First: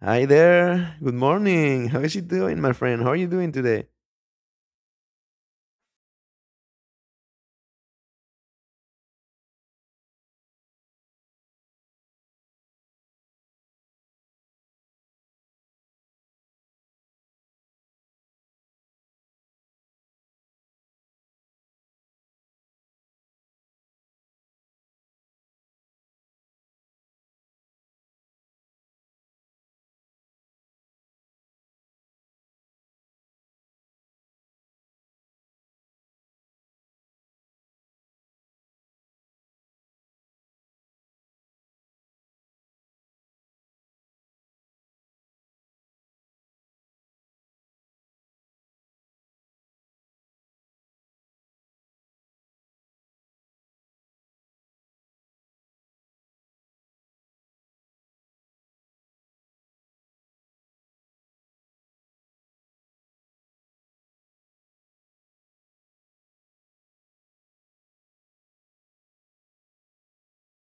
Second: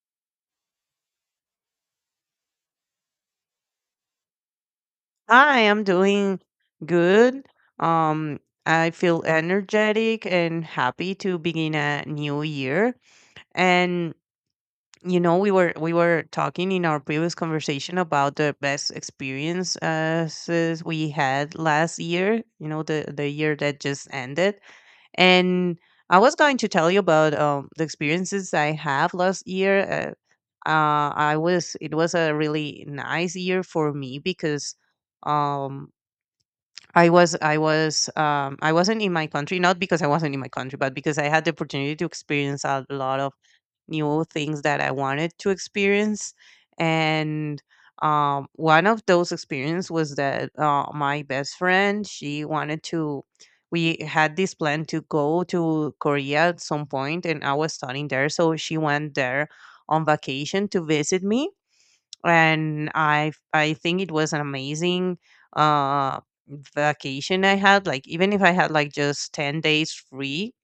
Hi there. Good morning. How is it doing, my friend? How are you doing today? I am doing good. Um, I feel energetic and happy to begin a new year. And you know, we were talking in our previous conversation about the best experiences we had last year. You know, the year that just ended, and I was going to tell you about the experiences I have last year. I was it was a really nice year for me because um I wasn't in my country, not because I wasn't in my country, but because I had the opportunity to experience a lot of new things that I wanted to experience. And one of those experiences was that my best friend she wanted to. We had this plan to go to Korea at some point, and I was studying there, so she went there on vacation to visit me, and I think it was an amazing uh vacation I had. Like even if I had like just 10 days free,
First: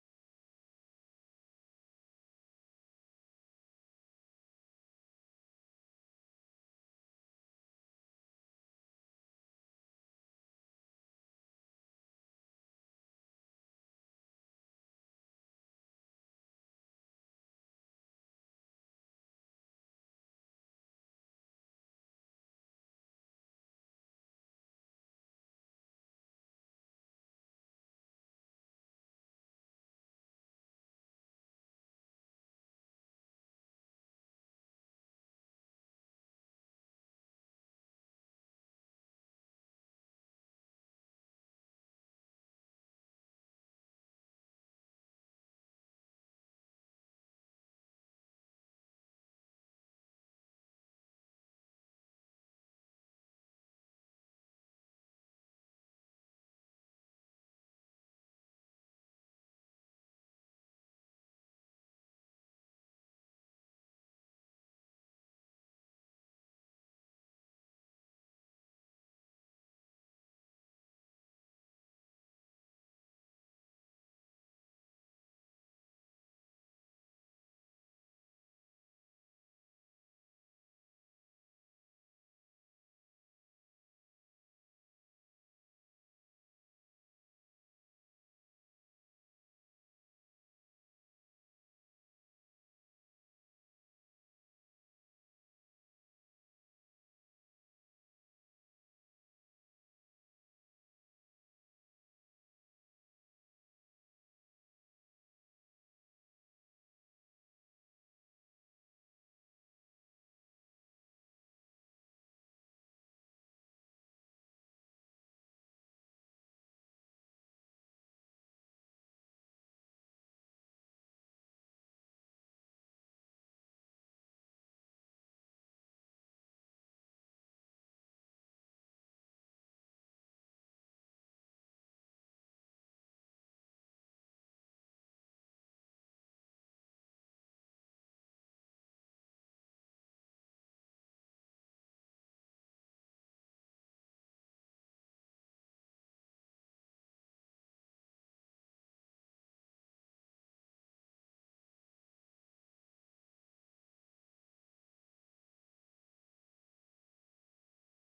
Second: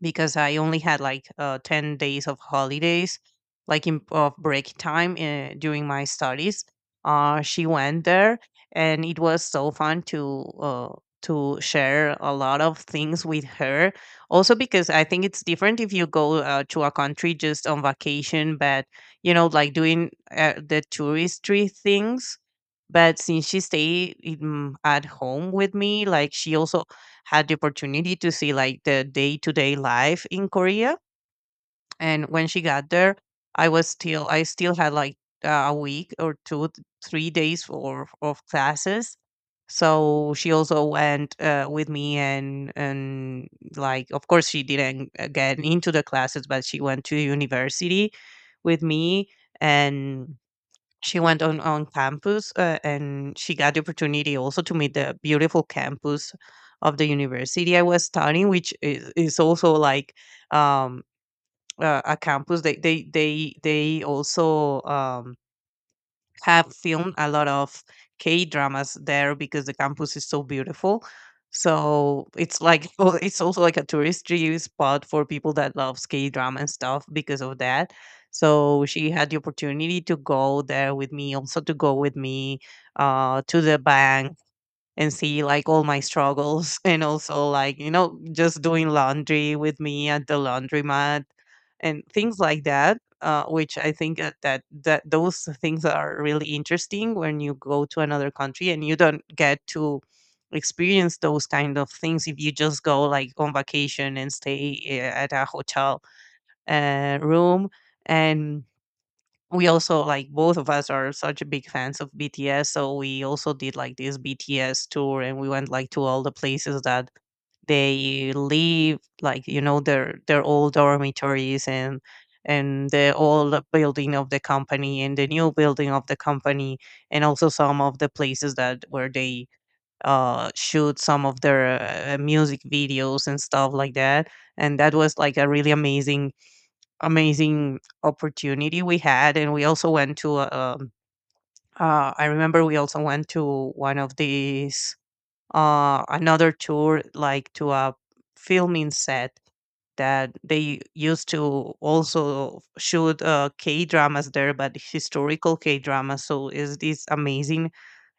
because I only had like 10 days of holidays, like in, of break time during my studies. She went there, and it was so fun to share a lot of things with her. Also because I think it's different if you go to a country just on vacation, but you know, like doing the touristy things, but since she stayed in, at home with me, like she also had the opportunity to see like the day to day life in Korea. And when she got there, I still had like a week or two, 3 days for of classes. So she also went with me, and like of course she didn't get into the classes, but she went to university with me, and she went on campus and she got the opportunity also to meet the beautiful campus of the university I was studying, which is also like um, a campus. They also have filmed a lot of K dramas there because the campus is so beautiful. So it's like well, it's also like a touristy spot for people that loves K drama and stuff because of that. So she had the opportunity to go there with me, also to go with me to the bank and see like all my struggles and also like you know just doing laundry with me at the laundromat and things like that, which I think that those things are really interesting when you go to another country and you don't get to experience those kind of things if you just go like on vacation and stay at a hotel room. And we also, like both of us are such big fans of BTS, so we also did like this BTS tour, and we went like to all the places that they live, like you know their old dormitories and the old building of the company and the new building of the company, and also some of the places that where they shoot some of their music videos and stuff like that. And that was like a really amazing opportunity we had, and we also went to I remember we also went to one of these another tour, like to a filming set that they used to also shoot K dramas there, but historical K dramas. So is this amazing?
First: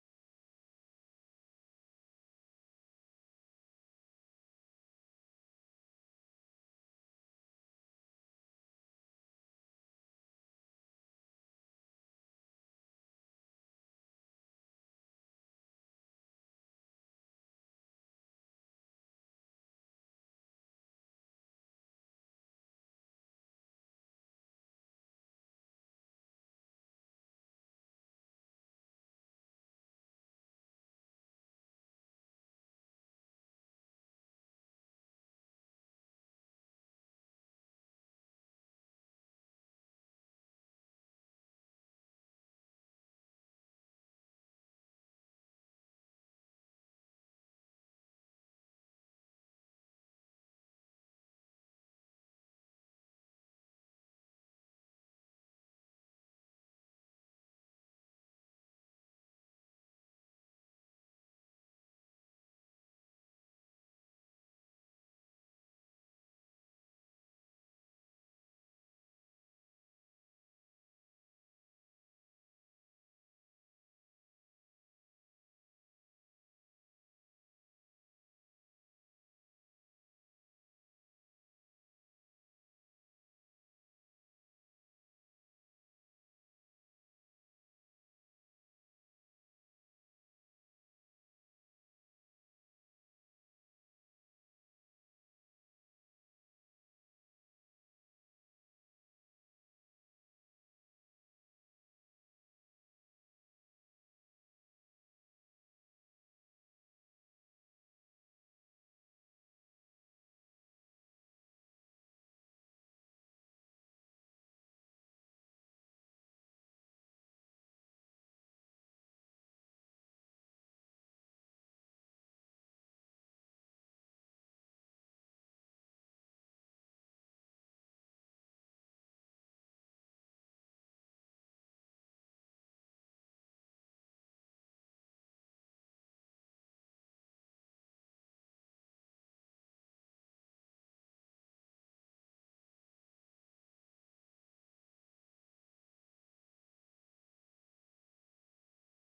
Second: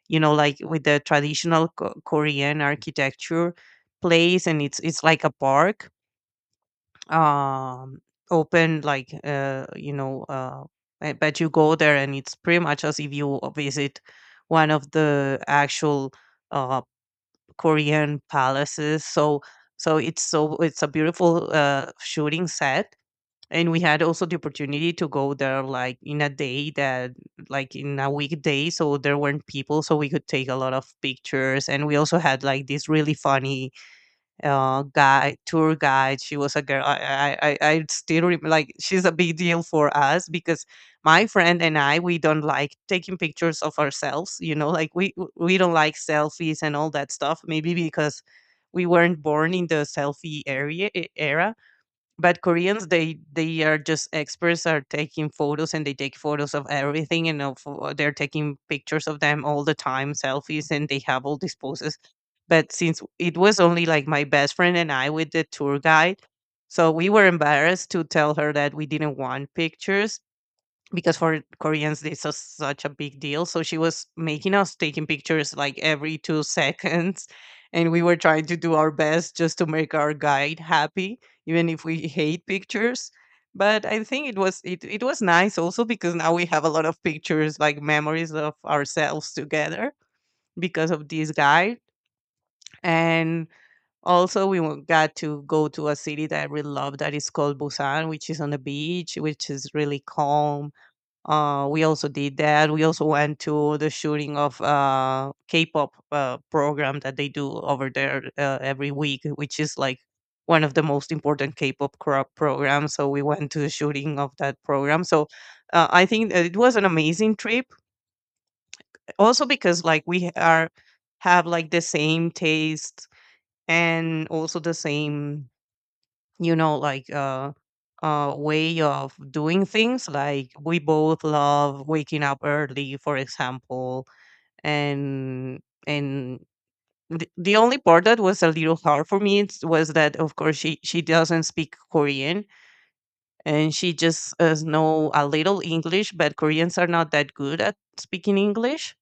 You know, like with the traditional Korean architecture place, and it's like a park, um open like I bet you go there and it's pretty much as if you visit one of the actual uh Korean palaces. So it's a beautiful shooting set, and we had also the opportunity to go there like in a day that, like in a weekday, so there weren't people, so we could take a lot of pictures. And we also had like this really funny guide tour guide. She was a girl. I still rem like she's a big deal for us because my friend and I, we don't like taking pictures of ourselves. You know, like we don't like selfies and all that stuff. Maybe because we weren't born in the selfie era, but Koreans, they are just experts are taking photos, and they take photos of everything and they're taking pictures of them all the time, selfies, and they have all these poses. But since it was only like my best friend and I with the tour guide, so we were embarrassed to tell her that we didn't want pictures, because for Koreans this was such a big deal. So she was making us taking pictures like every two seconds, and we were trying to do our best just to make our guide happy, even if we hate pictures. But I think it was it was nice also because now we have a lot of pictures, like memories of ourselves together, because of this guide. And also we got to go to a city that I really love that is called Busan, which is on the beach, which is really calm. Uh, we also did that. We also went to the shooting of K-pop program that they do over there every week, which is like one of the most important K-pop programs. So we went to the shooting of that program. So I think that it was an amazing trip. Also because like we are have like the same taste and also the same, you know, like way of doing things. Like we both love waking up early, for example. And and The, only part that was a little hard for me was that of course she doesn't speak Korean, and she just know a little English, but Koreans are not that good at speaking English.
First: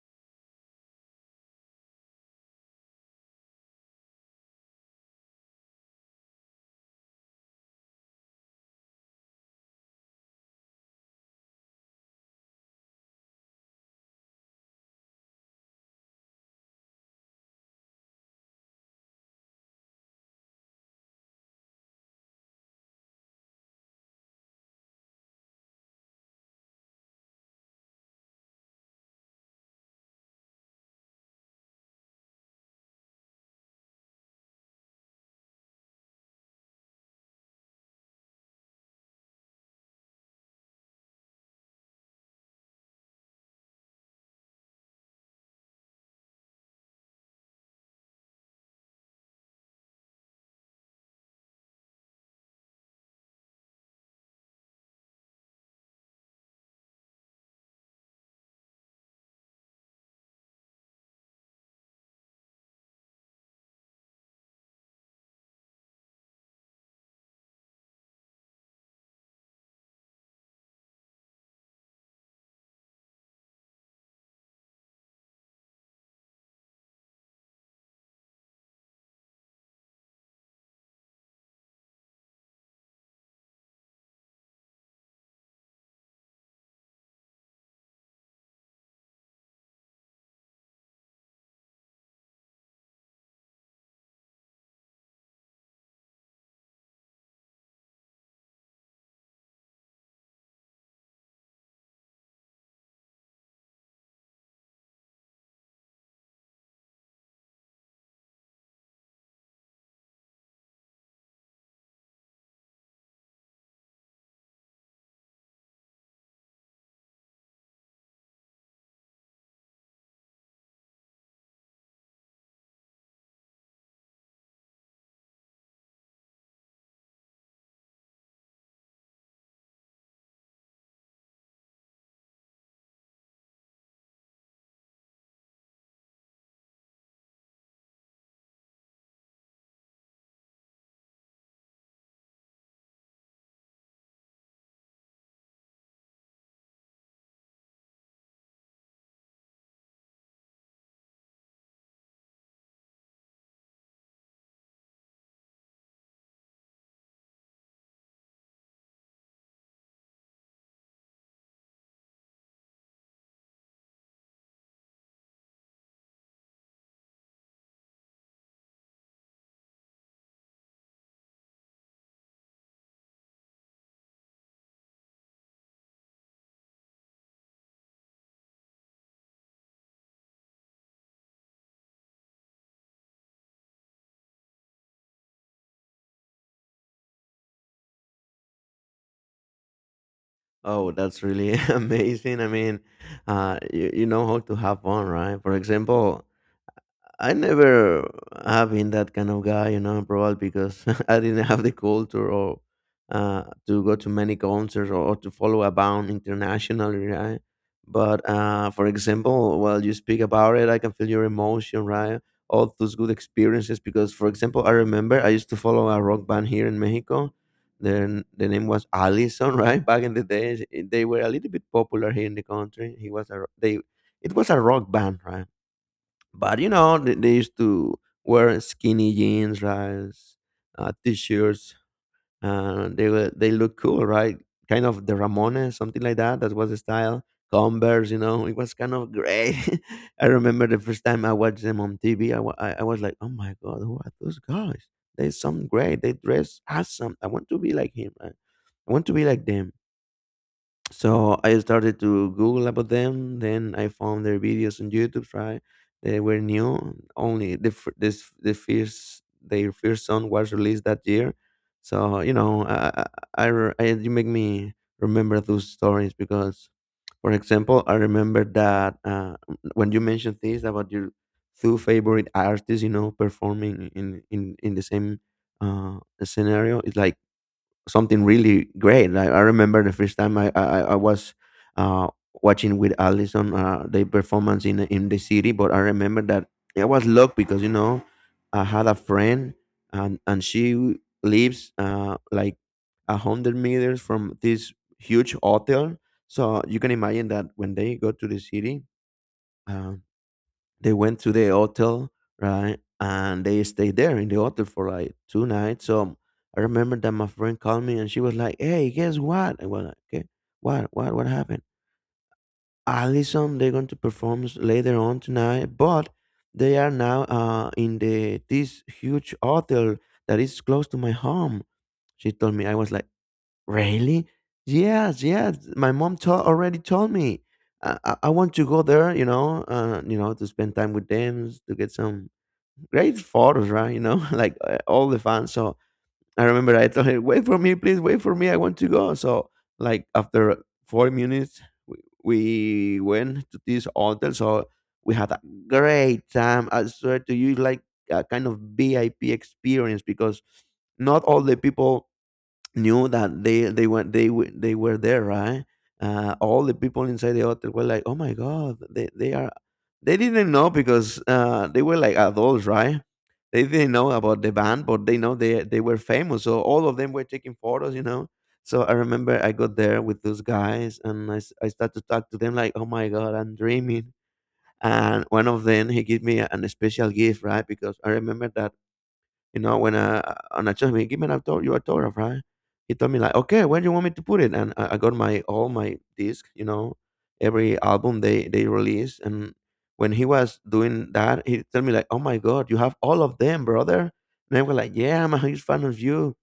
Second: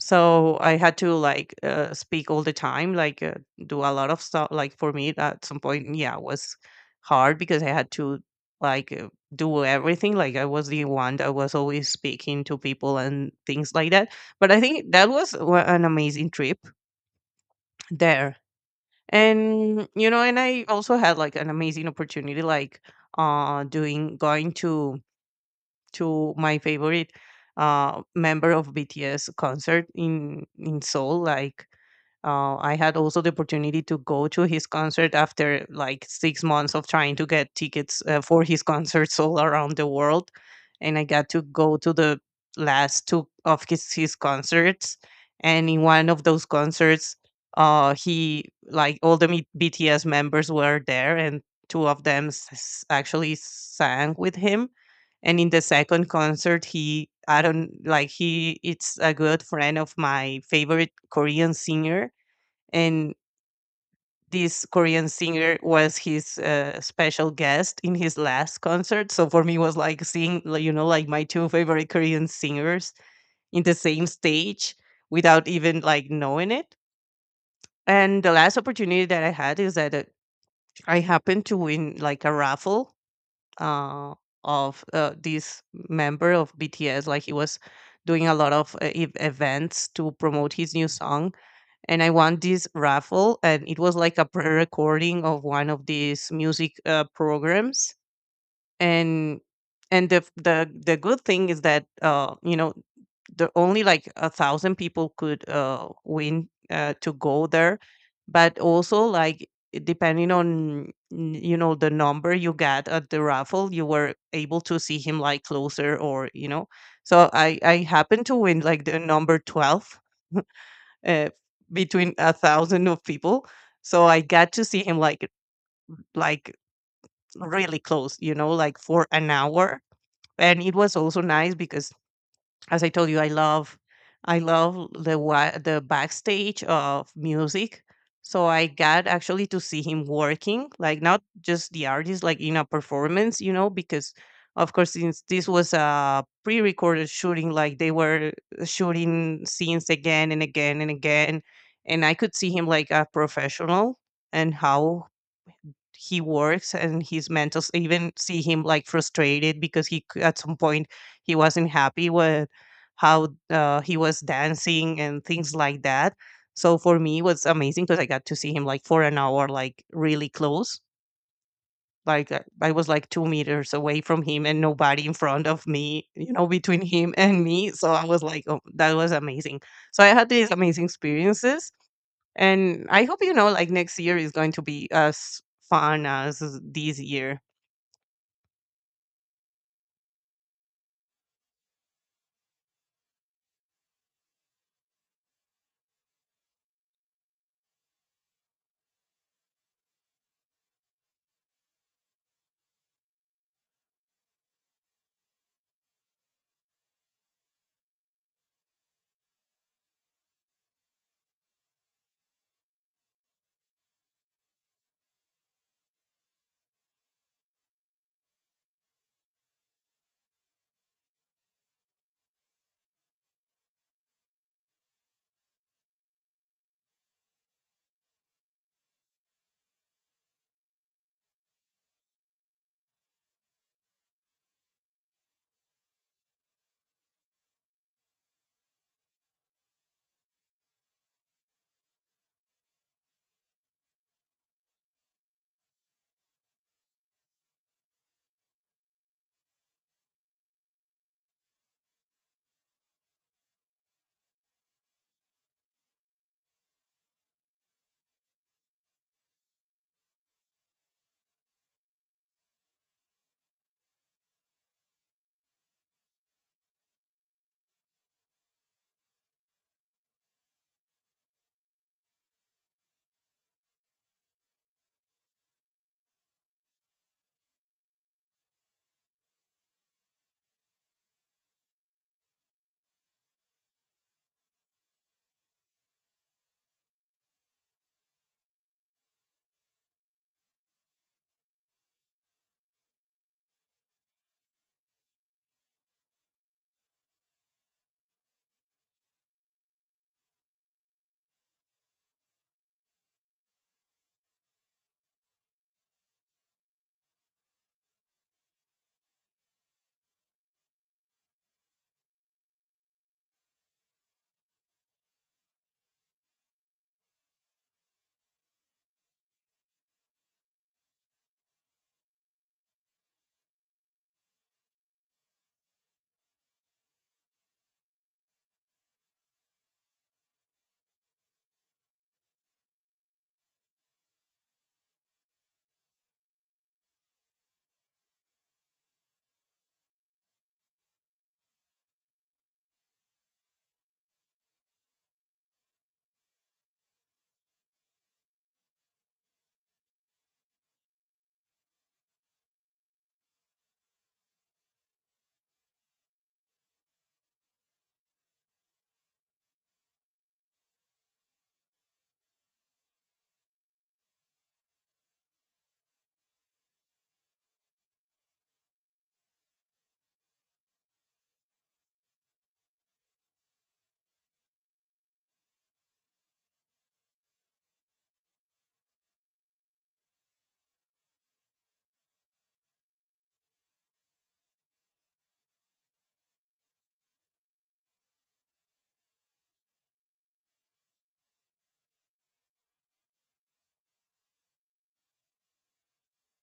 So I had to like speak all the time, like do a lot of stuff. Like for me at some point, yeah, it was hard because I had to like do everything. Like I was the one that was always speaking to people and things like that. But I think that was an amazing trip there. And you know, and I also had like an amazing opportunity, like doing going to my favorite member of BTS concert in Seoul. Like I had also the opportunity to go to his concert after like 6 months of trying to get tickets for his concerts all around the world, and I got to go to the last two of his concerts. And in one of those concerts, he, like all the BTS members were there, and two of them actually sang with him. And in the second concert, he, I don't, like he, it's a good friend of my favorite Korean singer, and this Korean singer was his special guest in his last concert. So for me was like seeing, like you know, like my two favorite Korean singers in the same stage without even like knowing it. And the last opportunity that I had is that I happened to win like a raffle, uh, of this member of BTS. Like he was doing a lot of events to promote his new song, and I won this raffle, and it was like a pre-recording of one of these music programs and and the good thing is that the only like 1,000 people could win to go there. But also like depending on the number you got at the raffle, you were able to see him like closer or you know. So I happened to win like the number 12, uh, between 1,000 of people, so I got to see him like really close, you know, like for an hour. And it was also nice because, as I told you, I love the the backstage of music. So I got actually to see him working, like not just the artist like in a performance, you know, because of course since this was a pre-recorded shooting, like they were shooting scenes again and again and again, and I could see him like a professional and how he works, and his mentors even see him like frustrated because at some point he wasn't happy with how he was dancing and things like that. So for me it was amazing because I got to see him like for an hour, like really close. Like I was like 2 meters away from him and nobody in front of me, you know, between him and me. So I was like, oh, that was amazing. So I had these amazing experiences, and I hope, you know, like next year is going to be as fun as this year. Oh, that's really amazing. I mean, you, you know how to have fun, right? For example, I never have been that kind of guy, you know, probably because I didn't have the culture or to go to many concerts or to follow a band internationally, right? But for example, while you speak about it, I can feel your emotion, right? All those good experiences. Because, for example, I remember I used to follow a rock band here in Mexico. Then the name was Allison, right? Back in the days, they were a little bit popular here in the country. He was a ro- they, it was a rock band, right? But you know, they used to wear skinny jeans, right? T-shirts, and they look cool, right? Kind of the Ramones, something like that. That was the style. Converse, you know, it was kind of great. I remember the first time I watched them on TV. I was like, oh my god, who are those guys? They sound great. They dress awesome. I want to be like him. Right? I want to be like them. So I started to Google about them. Then I found their videos on YouTube. Right, they were new. Only the fir- this the first their first song was released that year. So you know, you make me remember those stories because, for example, I remember that when you mentioned this about your two favorite artists, you know, performing in in the same scenario, it's like something really great. Like I remember the first time I was uh, watching with Allison the performance in the city, but I remember that I was lucky because you know I had a friend and she lives like 100 meters from this huge hotel, so you can imagine that when they go to the city. Uh, they went to the hotel, right? And they stayed there in the hotel for like two nights. So I remember that my friend called me and she was like, "Hey, guess what?" I was like, "Okay, what happened?" Allison, they're going to perform later on tonight, but they are now in the this huge hotel that is close to my home. She told me, I was like, "Really?" "Yes, yes. My mom already told me." I want to go there, you know, to spend time with them, to get some great photos, right? You know, like all the fans. So I remember I told her, "Wait for me, please. Wait for me. I want to go." So like after 4 minutes, we, we went to this hotel. So we had a great time. I swear to you, like a kind of VIP experience because not all the people knew that they were there, right? All the people inside the hotel were like, "Oh my god, they are." They didn't know because they were like adults, right? They didn't know about the band, but they know they were famous, so all of them were taking photos, you know. So I remember I got there with those guys and I started to talk to them like, "Oh my god, I'm dreaming." And one of them, he gave me an special gift, right? Because I remember that you know, when on a trust me, give me an your autograph, right? He told me like, "Okay, where do you want me to put it?" And I got my all my disc, you know, every album they release. And when he was doing that, he told me like, "Oh my god, you have all of them, brother." And I was like, "Yeah, I'm a huge fan of you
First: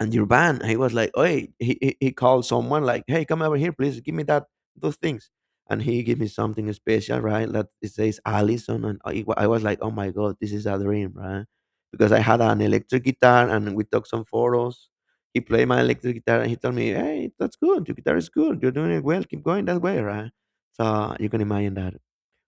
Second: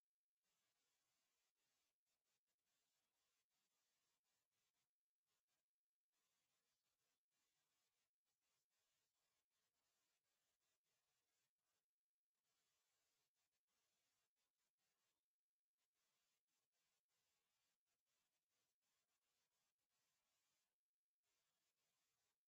and your van." He was like, "Hey," he called someone like, "Hey, come over here, please. Give me that those things." And he gave me something special, right? That it says Allison, and I was like, "Oh my god, this is a dream, right?" Because I had an electric guitar, and we took some photos. He played my electric guitar, and he told me, "Hey, that's good. Your guitar is good. You're doing it well. Keep going that way, right?" So you can imagine that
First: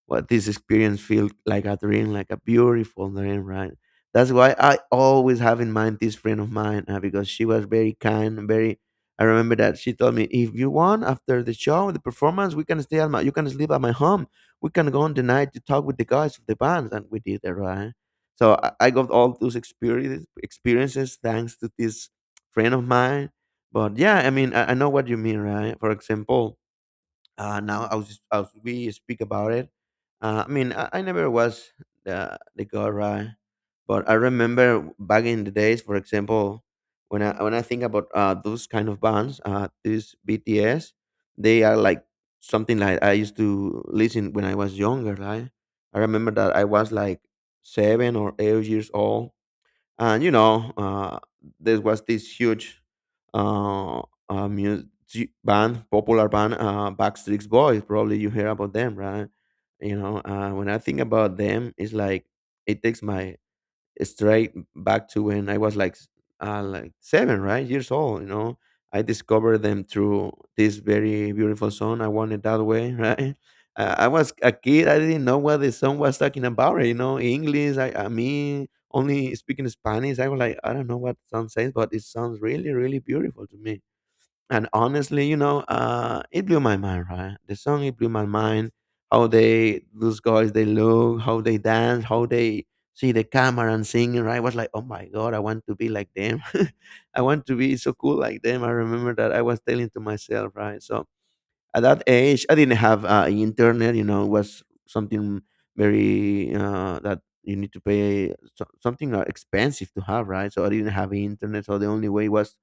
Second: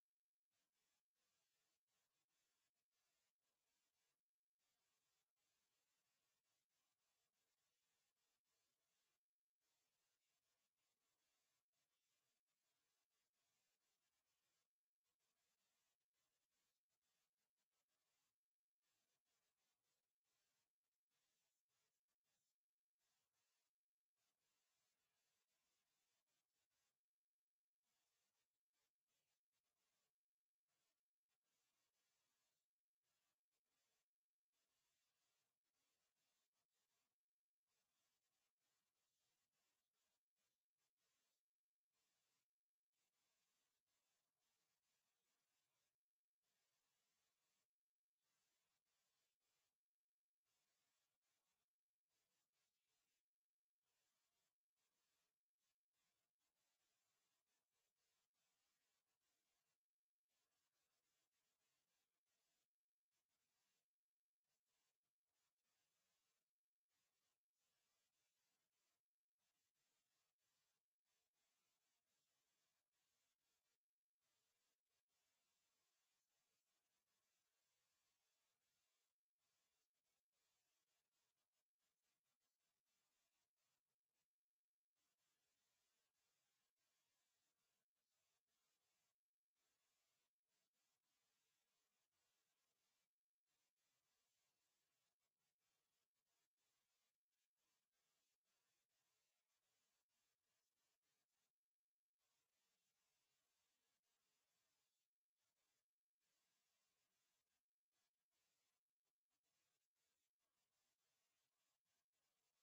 what this experience feel like a dream, like a beautiful dream, right? That's why I always have in mind this friend of mine, because she was very kind, and very. I remember that she told me, "If you want, after the show, the performance, we can stay at my, you can sleep at my home. We can go on the night to talk with the guys of the bands," and we did that, right? So I got all those experiences, experiences, thanks to this friend of mine. But yeah, I mean, I know what you mean, right? For example, now as we speak about it, I never was the guy, but I remember back in the days, for example, when I think about those kind of bands, these BTS, they are like something like I used to listen when I was younger, right? I remember that I was like 7 or 8 years old, and you know, there was this huge uh, music band popular band, Backstreet Boys, probably you hear about them, right? You know, when I think about them, it's like it takes my straight back to when I was like like 7, right, years old. You know, I discovered them through this very beautiful song, "I Want It That Way", right? I was a kid. I didn't know what the song was talking about. You know, English. I mean, only speaking Spanish. I was like, "I don't know what the song says, but it sounds really, really beautiful to me." And honestly, you know, it blew my mind, right? The song, it blew my mind. Those guys, they look, how they dance, how they see the camera and sing, right? I was like, "Oh my God, I want to be like them." I want to be so cool like them. I remember that I was telling to myself, right? So at that age I didn't have internet. You know, it was something very that you need to pay, something expensive to have, right? So I didn't have internet, so the only way was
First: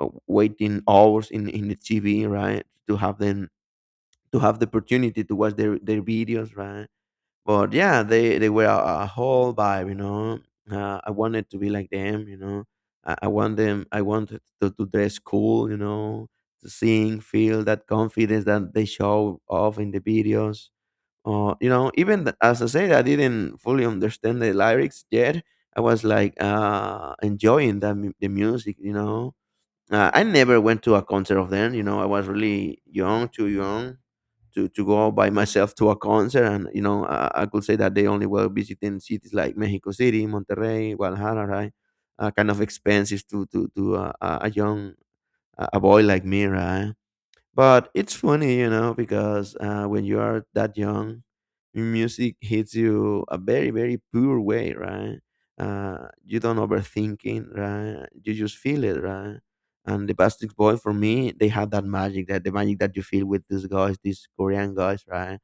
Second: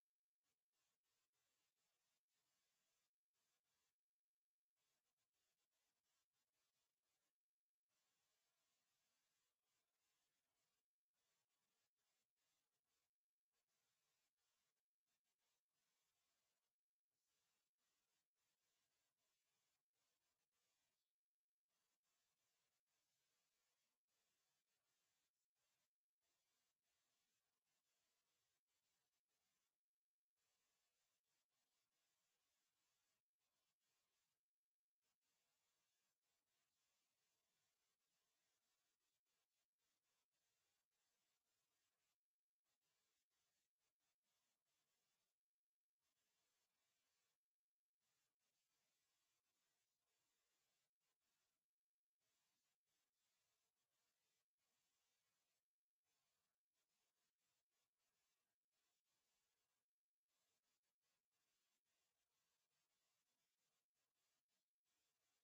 waiting hours in the TV, right, to have them, to have the opportunity to watch their videos, right? But yeah, they were a whole vibe, you know. I wanted to be like them, you know. I want them. I wanted to dress cool, you know, to sing, feel that confidence that they show off in the videos. Or you know, even as I said, I didn't fully understand the lyrics yet. I was like enjoying the music, you know. I never went to a concert of them. You know, I was really young, too young to go out by myself to a concert. And, you know, I could say that they only were visiting cities like Mexico City, Monterrey, Guadalajara, right? Kind of expensive to a young, a boy like me, right? But it's funny, you know, because when you are that young, music hits you a very, very pure way, right? You don't overthinking, right? You just feel it, right? And the Backstreet Boy, for me, they had that magic, that the magic that you feel with these guys, these Korean guys, right?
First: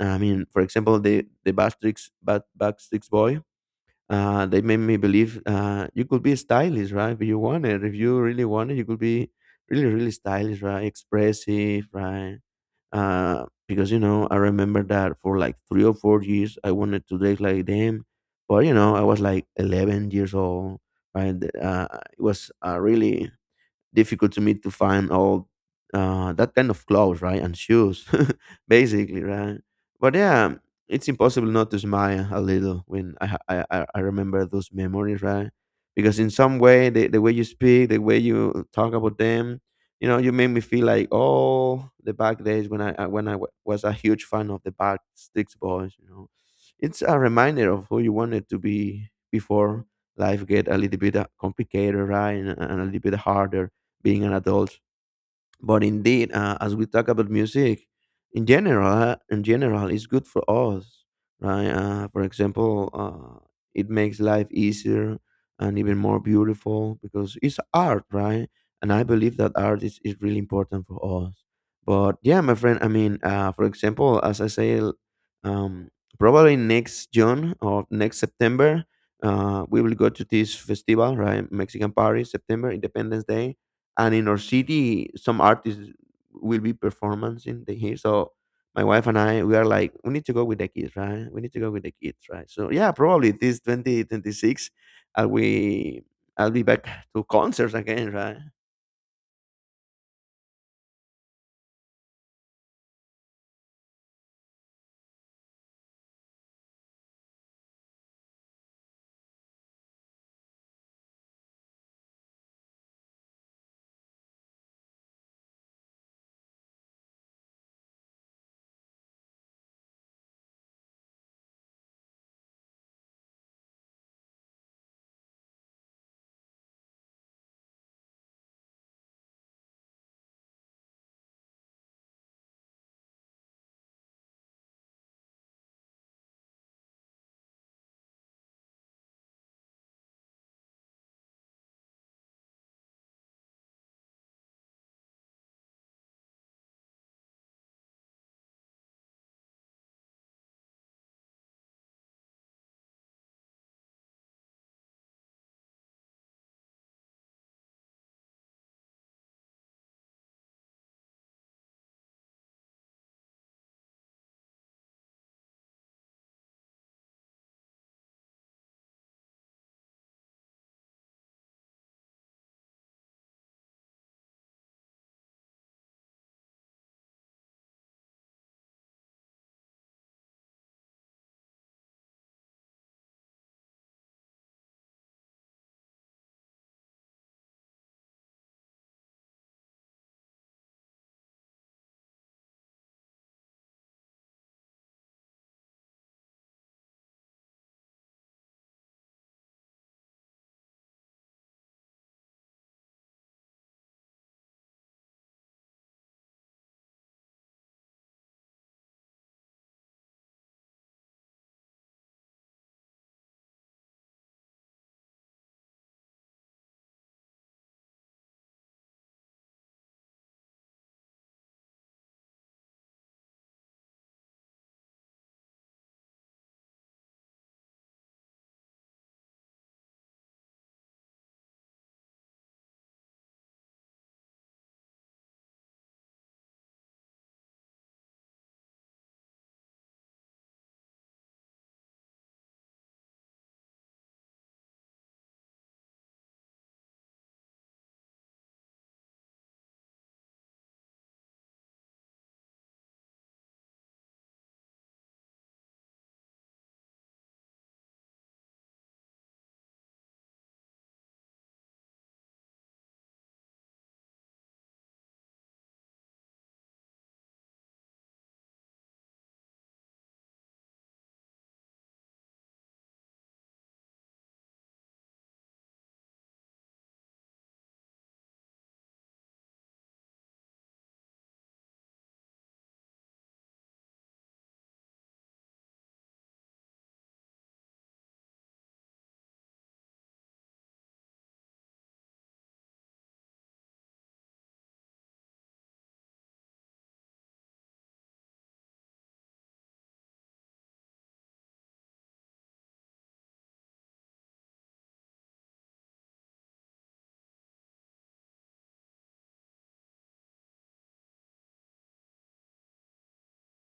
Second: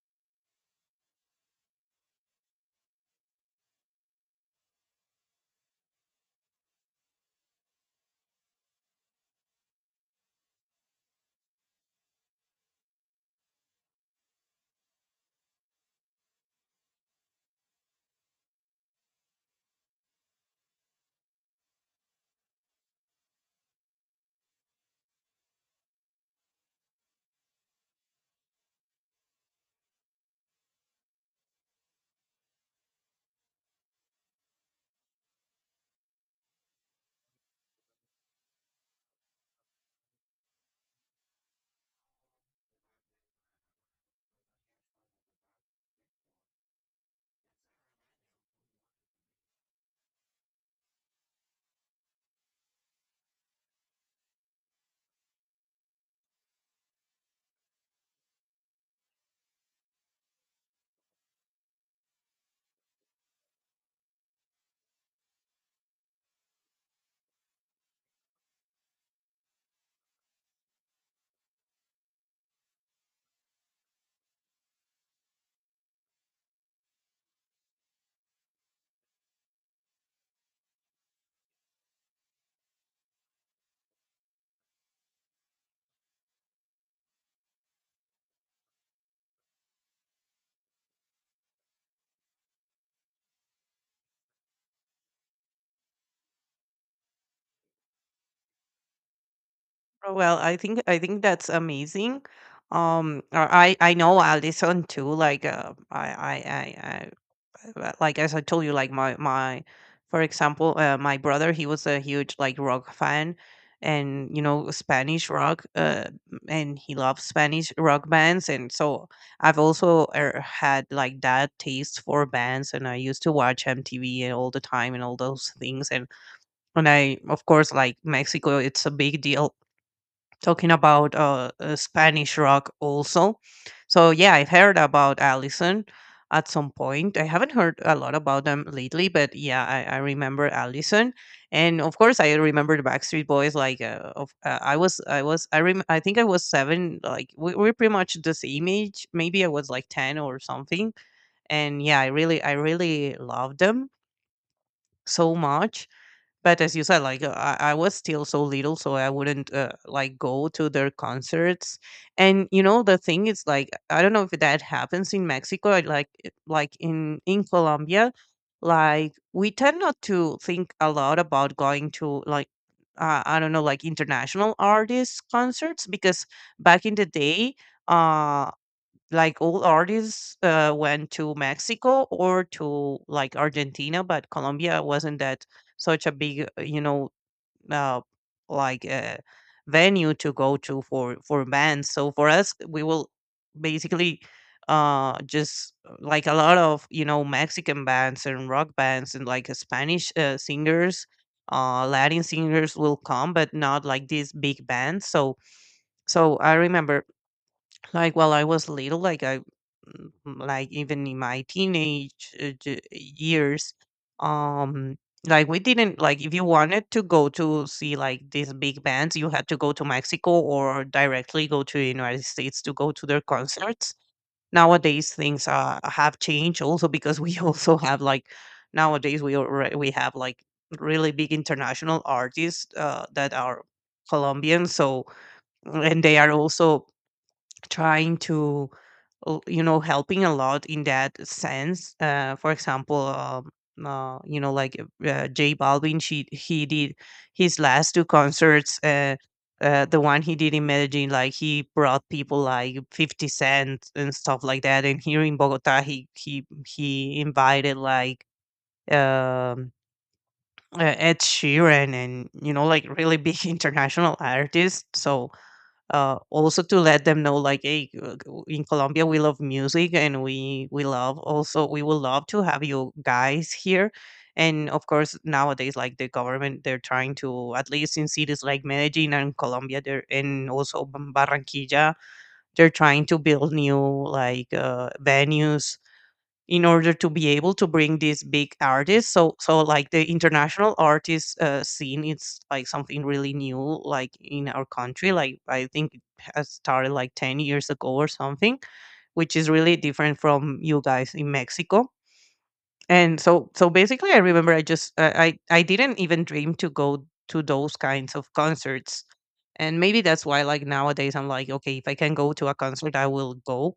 I mean, for example, the Backstreet Boy, they made me believe you could be stylish, right? If you want it, if you really want it, you could be really, really stylish, right? Expressive, right? Because you know, I remember that for like 3 or 4 years, I wanted to date like them, but you know, I was like 11 years old, right? Uh, it was really difficult to me to find all that kind of clothes, right, and shoes, basically, right. But yeah, it's impossible not to smile a little when I ha- I remember those memories, right? Because in some way, the way you speak, the way you talk about them, you know, you made me feel like oh, the back days when was a huge fan of the Backsticks Boys, you know. It's a reminder of who you wanted to be before life get a little bit complicated, right, and a little bit harder being an adult. But indeed, as we talk about music in general, it's good for us, right? For example, it makes life easier and even more beautiful because it's art, right? And I believe that art is really important for us. But yeah, my friend, I mean, for example, as I say, um, probably next June or next September, we will go to this festival, right? Mexican Paris, September Independence Day, and in our city some artists will be performing the here. So my wife and I, we are like, we need to go with the kids, right? We need to go with the kids, right? So yeah, probably this 2026, i'll we I'll be back to concerts again, right? Oh, well, I think that's amazing. I know Alison too. Like, I like as I told you, like for example, my brother, he was a huge like rock fan, and you know, Spanish rock, and he loves Spanish rock bands. And so I've also had like that taste for bands, and I used to watch MTV all the time and all those things. And I, of course, like Mexico, it's a big deal talking about Spanish rock also. So yeah, I've heard about Allison at some point. I haven't heard a lot about them lately, but yeah, I remember Allison, and of course I remember the Backstreet Boys. Like, of, I was, I was, I rem- I think I was seven. Like, we're pretty much the same age. Maybe I was like ten or something. And yeah, I really loved them so much, but as you said, like I was still so little, so I wouldn't like go to their concerts. And you know, the thing is, like I don't know if that happens in Mexico, like in Colombia, like we tend not to think a lot about going to like, I don't know, like international artists concerts because back in the day, uh like all artists went to Mexico or to like Argentina, but Colombia wasn't that such a big, you know, uh, like uh, venue to go to for bands. So for us, we will basically just like a lot of, you know, Mexican bands and rock bands, and like Spanish singers, Latin singers will come, but not like these big bands. So so I remember, like while I was little, like, like, even in my teenage years, um, like, we didn't, like, if you wanted to go to see, like, these big bands, you had to go to Mexico or directly go to the United States to go to their concerts. Nowadays, things have changed also because we also have, like, nowadays we already, we have, like, really big international artists that are Colombian. So, and they are also trying to you know, helping a lot in that sense. For example, you know, like J Balvin, she he did his last 2 concerts, the one he did in Medellin, like he brought people like 50 cent and stuff like that, and here in Bogota he invited like um Ed Sheeran, and you know like really big international artists. So also to let them know like, hey, in Colombia we love music, and we love, also we would love to have you guys here. And of course nowadays like the government, they're trying to, at least in cities like Medellin and Colombia, they're and also Barranquilla, they're trying to build new like venues in order to be able to bring these big artists. So so like the international artist scene, it's like something really new, like in our country. Like I think it has started like 10 years ago or something, which is really different from you guys in Mexico. And so so basically I remember I just I didn't even dream to go to those kinds of concerts. And maybe that's why like nowadays I'm like, okay, if I can go to a concert I will go.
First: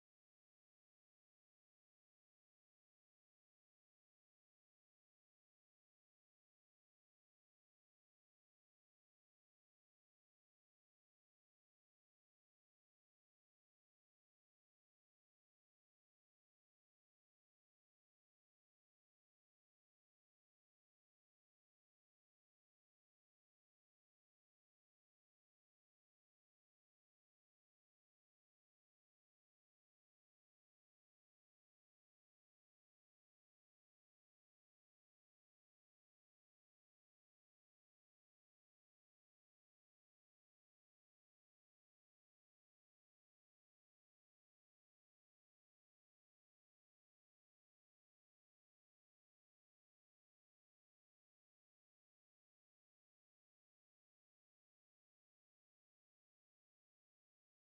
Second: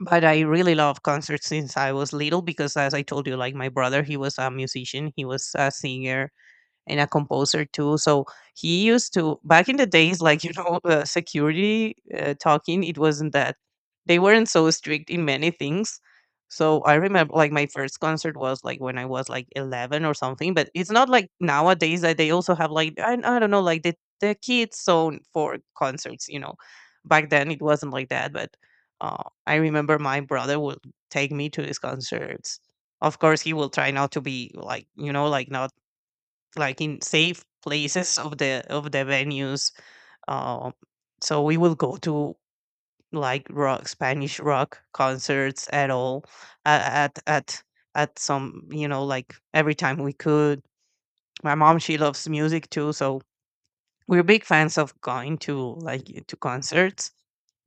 But I really love concerts since I was little because, as I told you, like my brother, he was a musician, he was a singer, and a composer too. So he used to, back in the days, like you know, security talking. It wasn't that they weren't so strict in many things. So I remember, like my first concert was like when I was like 11 or something. But it's not like nowadays that they also have like, I don't know, like the kids zone for concerts. You know, back then it wasn't like that. But I remember my brother would take me to these concerts. Of course, he will try not to be like, you know, like not like in safe places of the venues. Um, so we will go to like rock, Spanish rock concerts at all, uh, at at at some, you know, like every time we could. My mom, she loves music too, so we're big fans of going to like to concerts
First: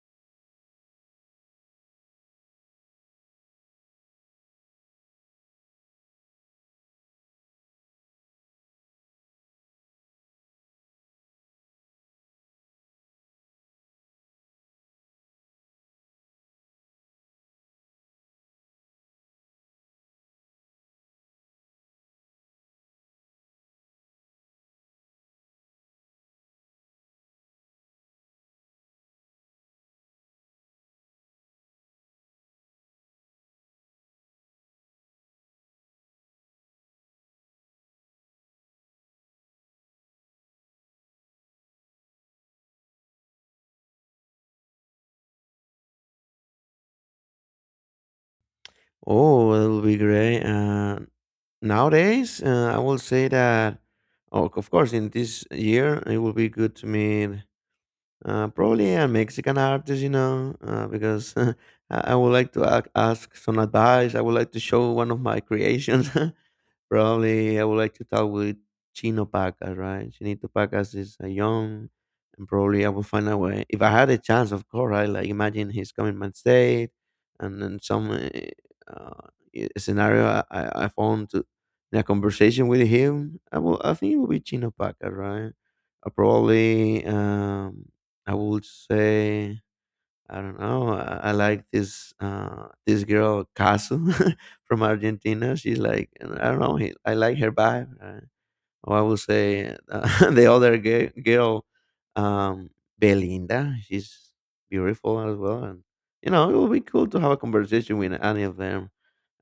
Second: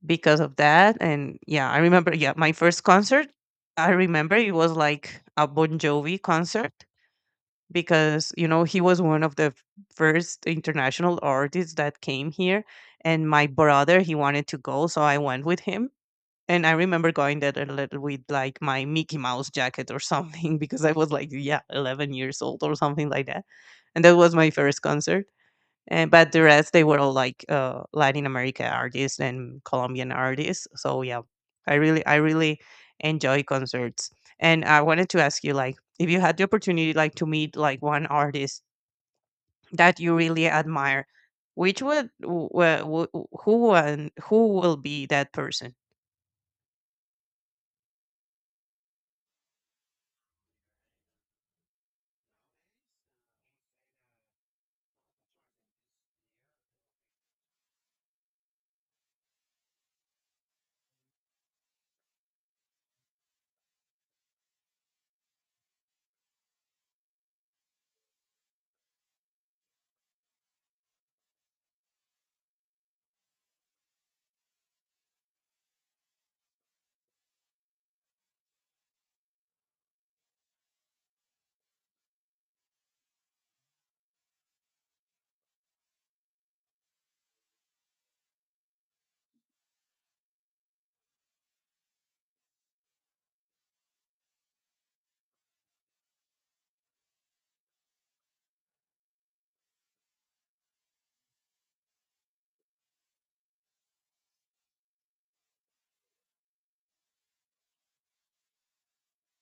because of that. And yeah, I remember, yeah, my first concert. I remember it was like a Bon Jovi concert, because you know he was one of the first international artists that came here, and my brother he wanted to go, so I went with him. And I remember going there a little with like my Mickey Mouse jacket or something because I was like yeah 11 years old or something like that. And that was my first concert. And but the rest, they were all like Latin America artists and Colombian artists. So yeah, I really enjoy concerts. And I wanted to ask you, like, if you had the opportunity like to meet like one artist that you really admire, which would who, and who will be that person? Oh, it'll be great. Nowadays, I will say that oh, of course, in this year it will be good to meet probably a Mexican artist, you know, because I would like to ask some advice. I would like to show one of my creations. Probably I would like to talk with Chino Pacas, right? Chinito Pacas is a young, and probably I will find a way. If I had a chance, of course, right? Like imagine he's coming my state, and then some uh, scenario I found to, in a conversation with him, I will. I think it will be Chino Pacas, right? I probably I would say I don't know. I like this this girl Casu from Argentina. She's like I don't know. I like her vibe. Or I would say the other girl, um, Belinda. She's beautiful as well, and you know it would be cool to have a conversation with any of them.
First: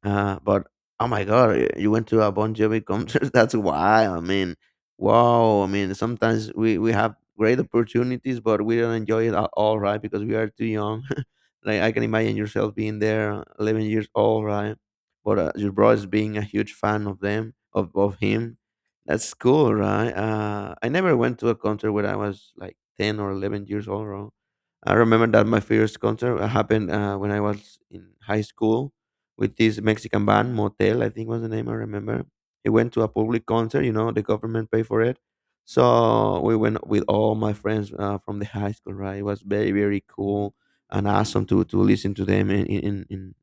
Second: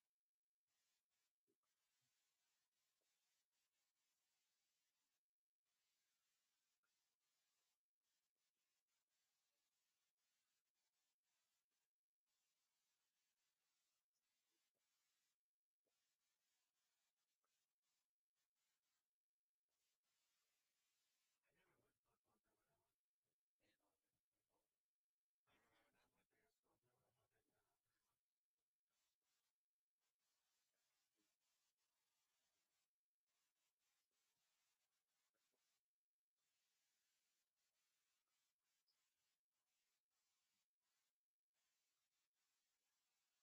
But oh my god, you went to a Bon Jovi concert. That's why. I mean, wow. I mean, sometimes we have great opportunities, but we don't enjoy it at all, right? Because we are too young. Like I can imagine yourself being there, 11 years old, right? But your bro is being a huge fan of them, of him. That's cool, right? I never went to a concert when I was like 10 or 11 years old, right? I remember that my first concert happened when I was in high school with this Mexican band, Motel, I think was the name I remember. It went to a public concert, you know, the government paid for it. So we went with all my friends from the high school, right? It was very, very cool and awesome to listen to them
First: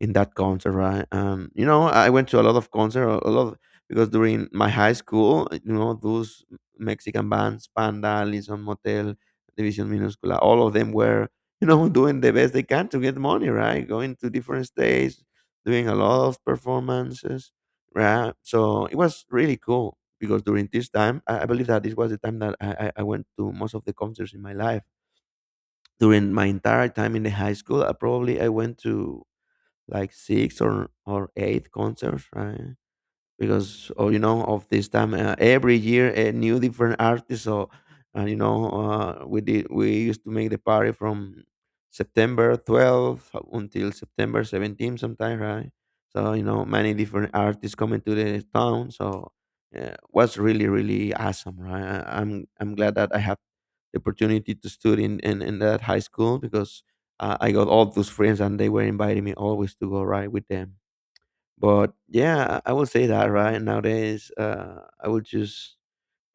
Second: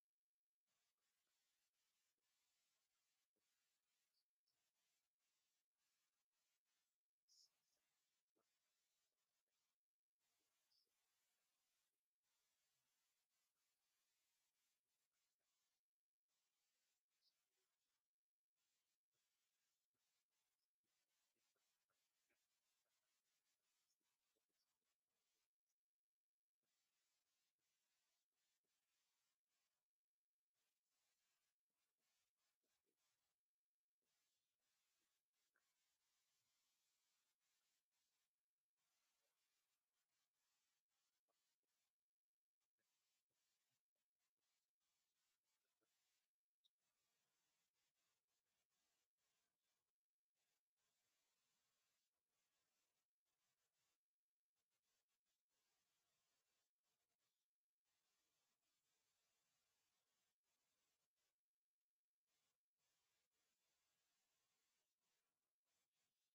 in that concert, right? You know, I went to a lot of concert, because during my high school, eh, you know, those Mexican bands, Panda, Lison Motel, Division Minuscula, all of them were, you know, doing the best they can to get money, right? Going to different states, doing a lot of performances, right? So it was really cool because during this time, I believe that this was the time that I went to most of the concerts in my life. During my entire time in the high school, I probably I went to like six or eight concerts, right? Because oh, you know, of this time, every year a new different artist. So we used to make the party from september 12th until september 17th sometime, right? So you know, many different artists coming to the town. So was really really awesome, right? I'm glad that I have the opportunity to study in that high school because I got all those friends, and they were inviting me always to go right with them. But yeah, I would say that right nowadays, I would choose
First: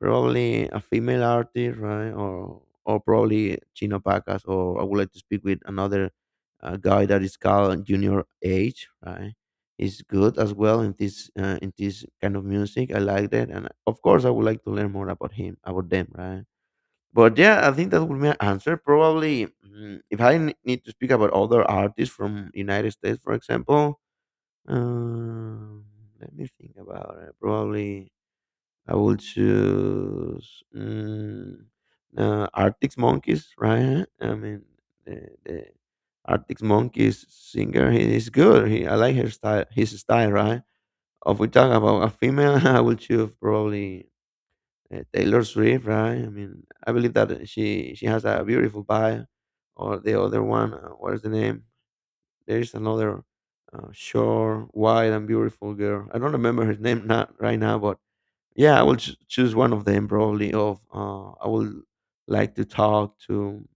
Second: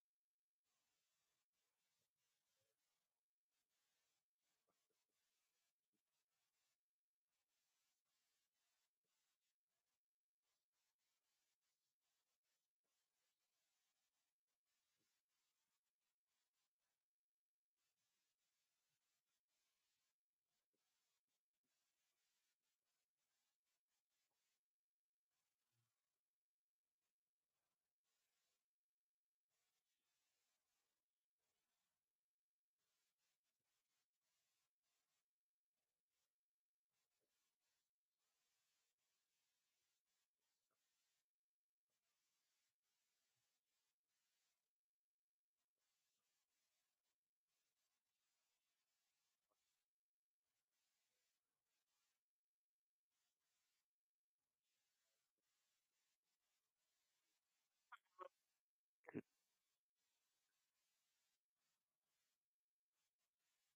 probably a female artist, right, or probably Chino Pacas, or I would like to speak with another guy that is called Junior H, right. He's good as well in this kind of music. I like that, and of course, I would like to learn more about him, about them, right. But yeah, I think that would be my answer. Probably, mm, if I need to speak about other artists from United States, for example, um, let me think about it. Probably I will choose Arctic Monkeys, right? I mean, the Arctic Monkeys singer, he is good. He, I like her style, his style, right? If we talk about a female, I will choose probably Taylor Swift, right? I mean, I believe that she has a beautiful bio, or the other one, what is the name? There's another short, wide, and beautiful girl. I don't remember her name not right now, but yeah, I will choose one of them probably. Of I would like to talk to.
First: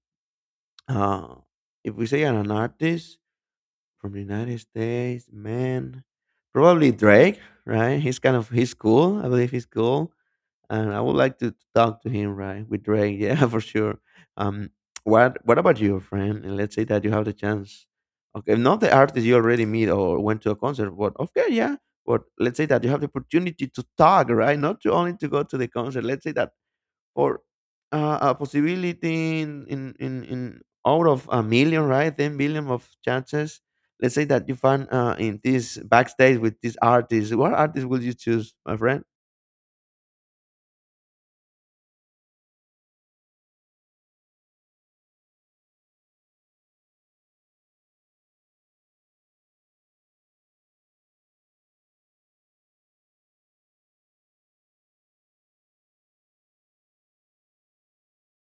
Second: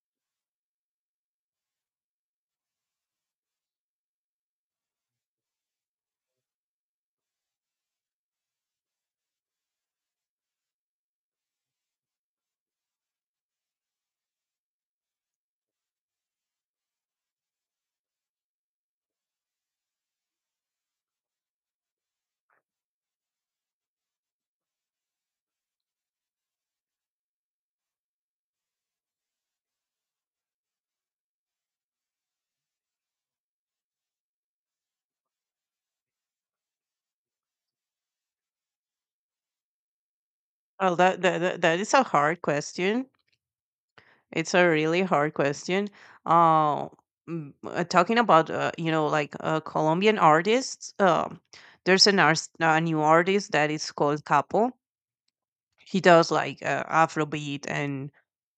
Uh, if we say an artist from the United States, man, probably Drake. Right? He's kind of he's cool. I believe he's cool and I would like to talk to him, right? With Drake, yeah, for sure. Um, what what about you, friend? And let's say that you have the chance. Okay, not the artist you already meet or went to a concert, but okay, yeah. But let's say that you have the opportunity to talk, right? Not to only to go to the concert. Let's say that for a possibility in out of a million, right? 10 billion of chances. Let's say that you find in this backstage with this artist. What artist would you choose, my friend? Well, that is a hard question. It's a really hard question. Uh, talking about you know, like Colombian artists, there's an artist, a new artist that is called Capo. He does like Afrobeat and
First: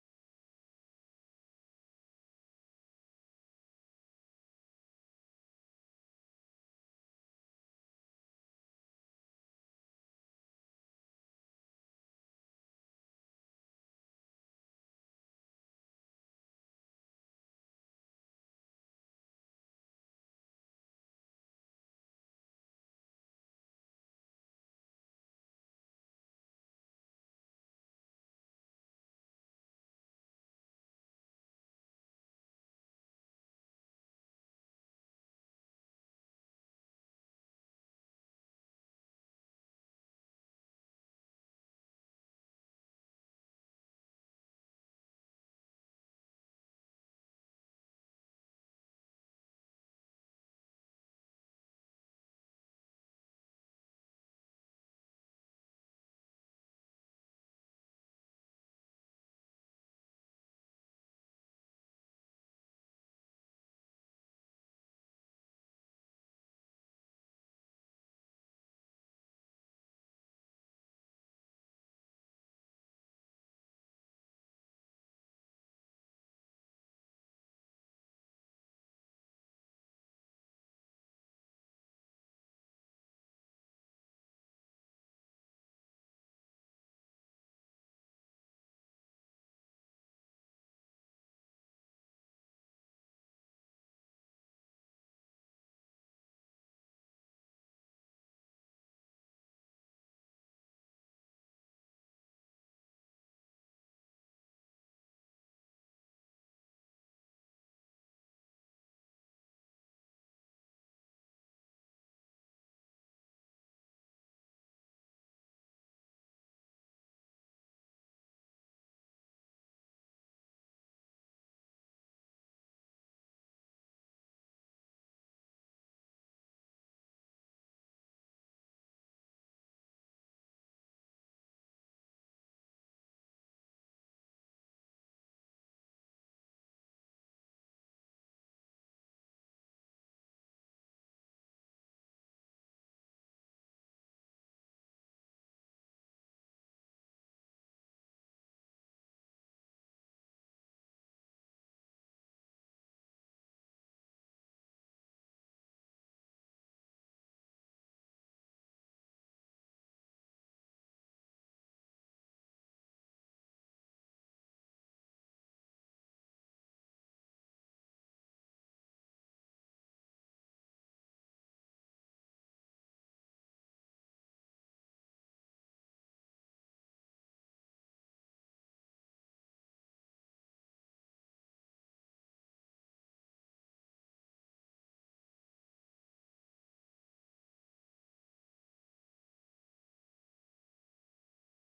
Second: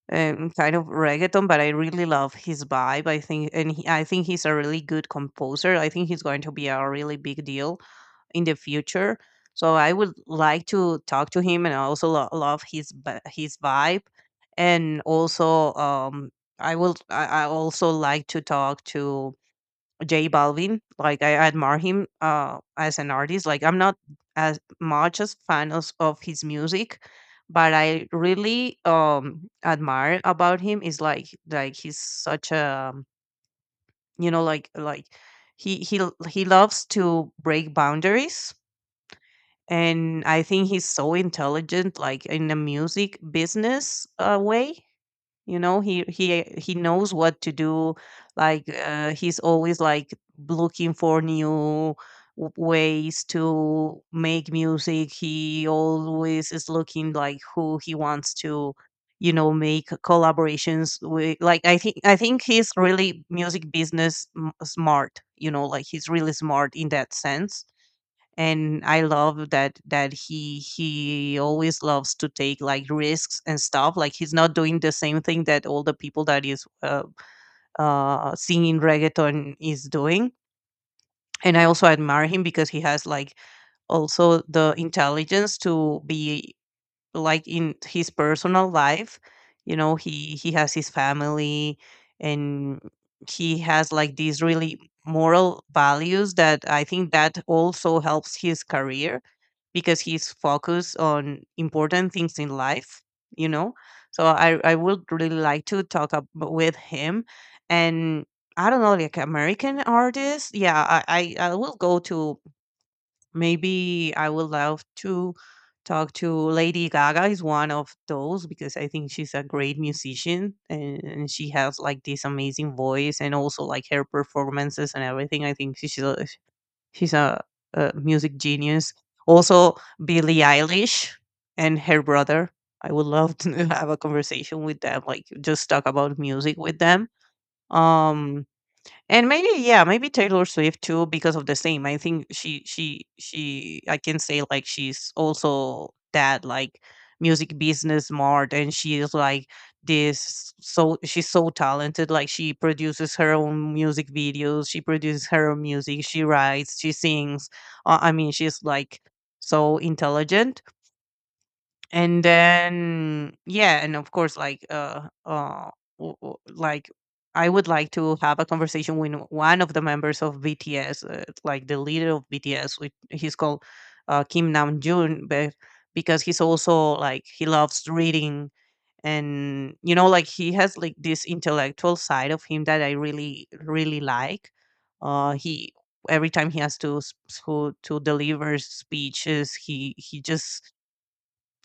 kind of reggaeton, but I really love his vibe. I think he's a really good composer. I think he's going to be a really big deal in the future. So I would like to talk to him, and I also love his his vibe. And also I will I also like to talk to J Balvin. Like I admire him as an artist. Like I'm not as much as fan of his music, but I really admire about him is like he's such a, you know, he loves to break boundaries. And I think he's so intelligent, like in the music business way. You know, he knows what to do. Like he's always like looking for new ways to make music. He always is looking like who he wants to, you know, make collaborations with. Like I think he's really music business smart. You know, like he's really smart in that sense. And I love that he always loves to take like risks and stuff. Like he's not doing the same thing that all the people that is singing reggaeton is doing. And I also admire him because he has like also the intelligence to be like in his personal life. You know, he has his family, and he has like these really moral values that I think that also helps his career because he's focused on important things in life, you know. So I would really like to talk up with him. And I don't know, like American artists, yeah, I will go to, maybe I would love to talk to Lady Gaga is one of those, because I think she's a great musician, and she has like this amazing voice and also like her performances and everything. I think she's a, a music genius. Also Billie Eilish and her brother. I would love to have a conversation with them, like just talk about music with them. Um and maybe, yeah, maybe Taylor Swift too, because of the same. I think she I can say like she's also that like music business smart, and she is like this so she's so talented. Like, she produces her own music videos, she produces her own music, she writes, she sings. I mean, she's like so intelligent. And then yeah, and of course like like I would like to have a conversation with one of the members of BTS, like the leader of BTS, which he's called Kim Namjoon, but because he's also like he loves reading, and you know like he has like this intellectual side of him that I really really like. He, every time he has to to deliver speeches, he just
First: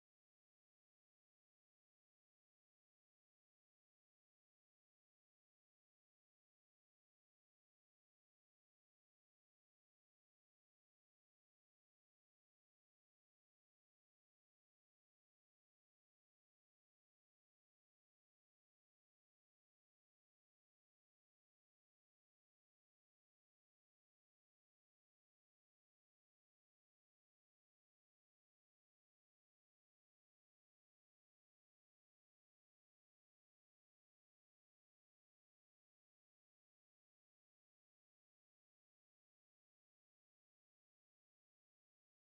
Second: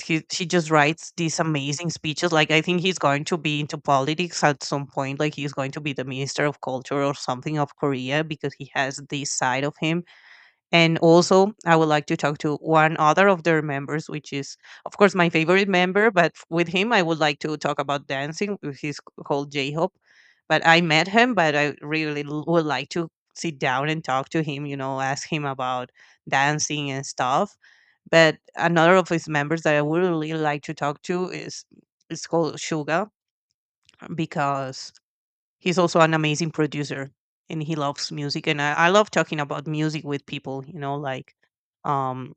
he just writes these amazing speeches. Like, I think he's going to be into politics at some point. Like, he's going to be the minister of culture or something of Korea because he has this side of him. And also, I would like to talk to one other of their members, which is, of course, my favorite member. But with him, I would like to talk about dancing. He's called J Hope. But I met him, but I really would like to sit down and talk to him, you know, ask him about dancing and stuff. But another of his members that I would really like to talk to is, it's called Suga because he's also an amazing producer and he loves music. And I love talking about music with people, you know, like, um,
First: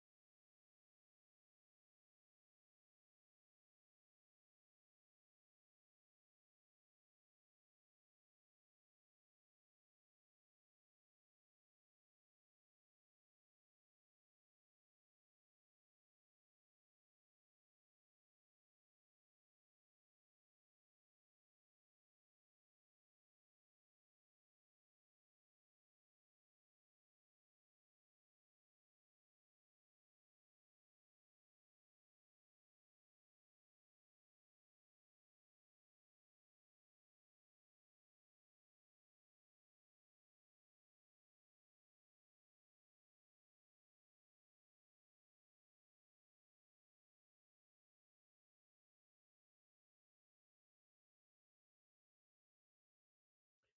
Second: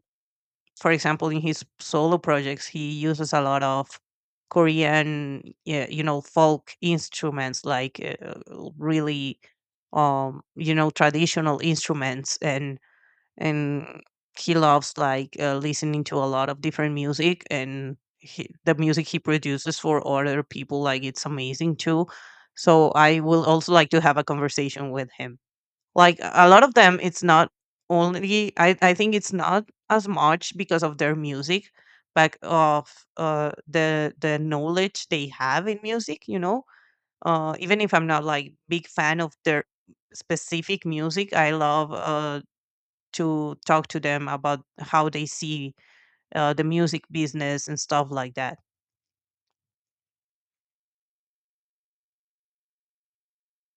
for example, in his solo projects, he uses a lot of Korean, yeah, you know, folk instruments, like really, you know, traditional instruments. And he loves like listening to a lot of different music, and the music he produces for other people like it's amazing too. So I will also like to have a conversation with him. Like, a lot of them, it's not only I think it's not as much because of their music, but of the knowledge they have in music, you know. Even if I'm not like big fan of their specific music, I love to talk to them about how they see the music business and stuff like that.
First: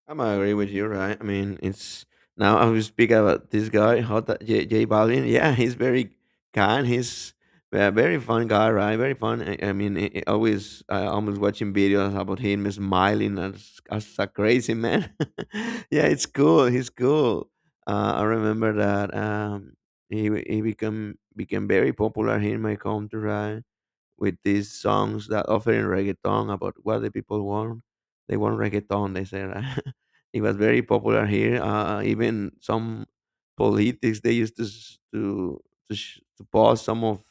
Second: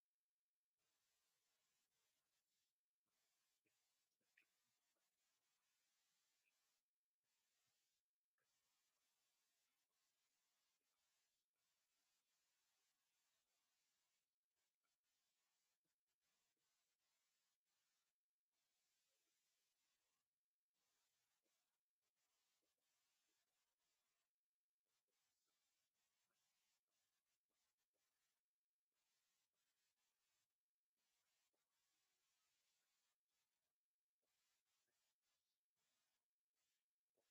I'm agree with you, right? I mean, it's now I will speak about this guy, J Balvin. Yeah, he's very kind. He's a very fun guy, right? Very fun. I always I almost watching videos about him smiling as a crazy man. Yeah, it's cool. He's cool. I remember that he become became very popular here in my country, right? With these songs that offering reggaeton about what the people want. They want reggaeton, they said. It was very popular here. Even some politics they used to to post some of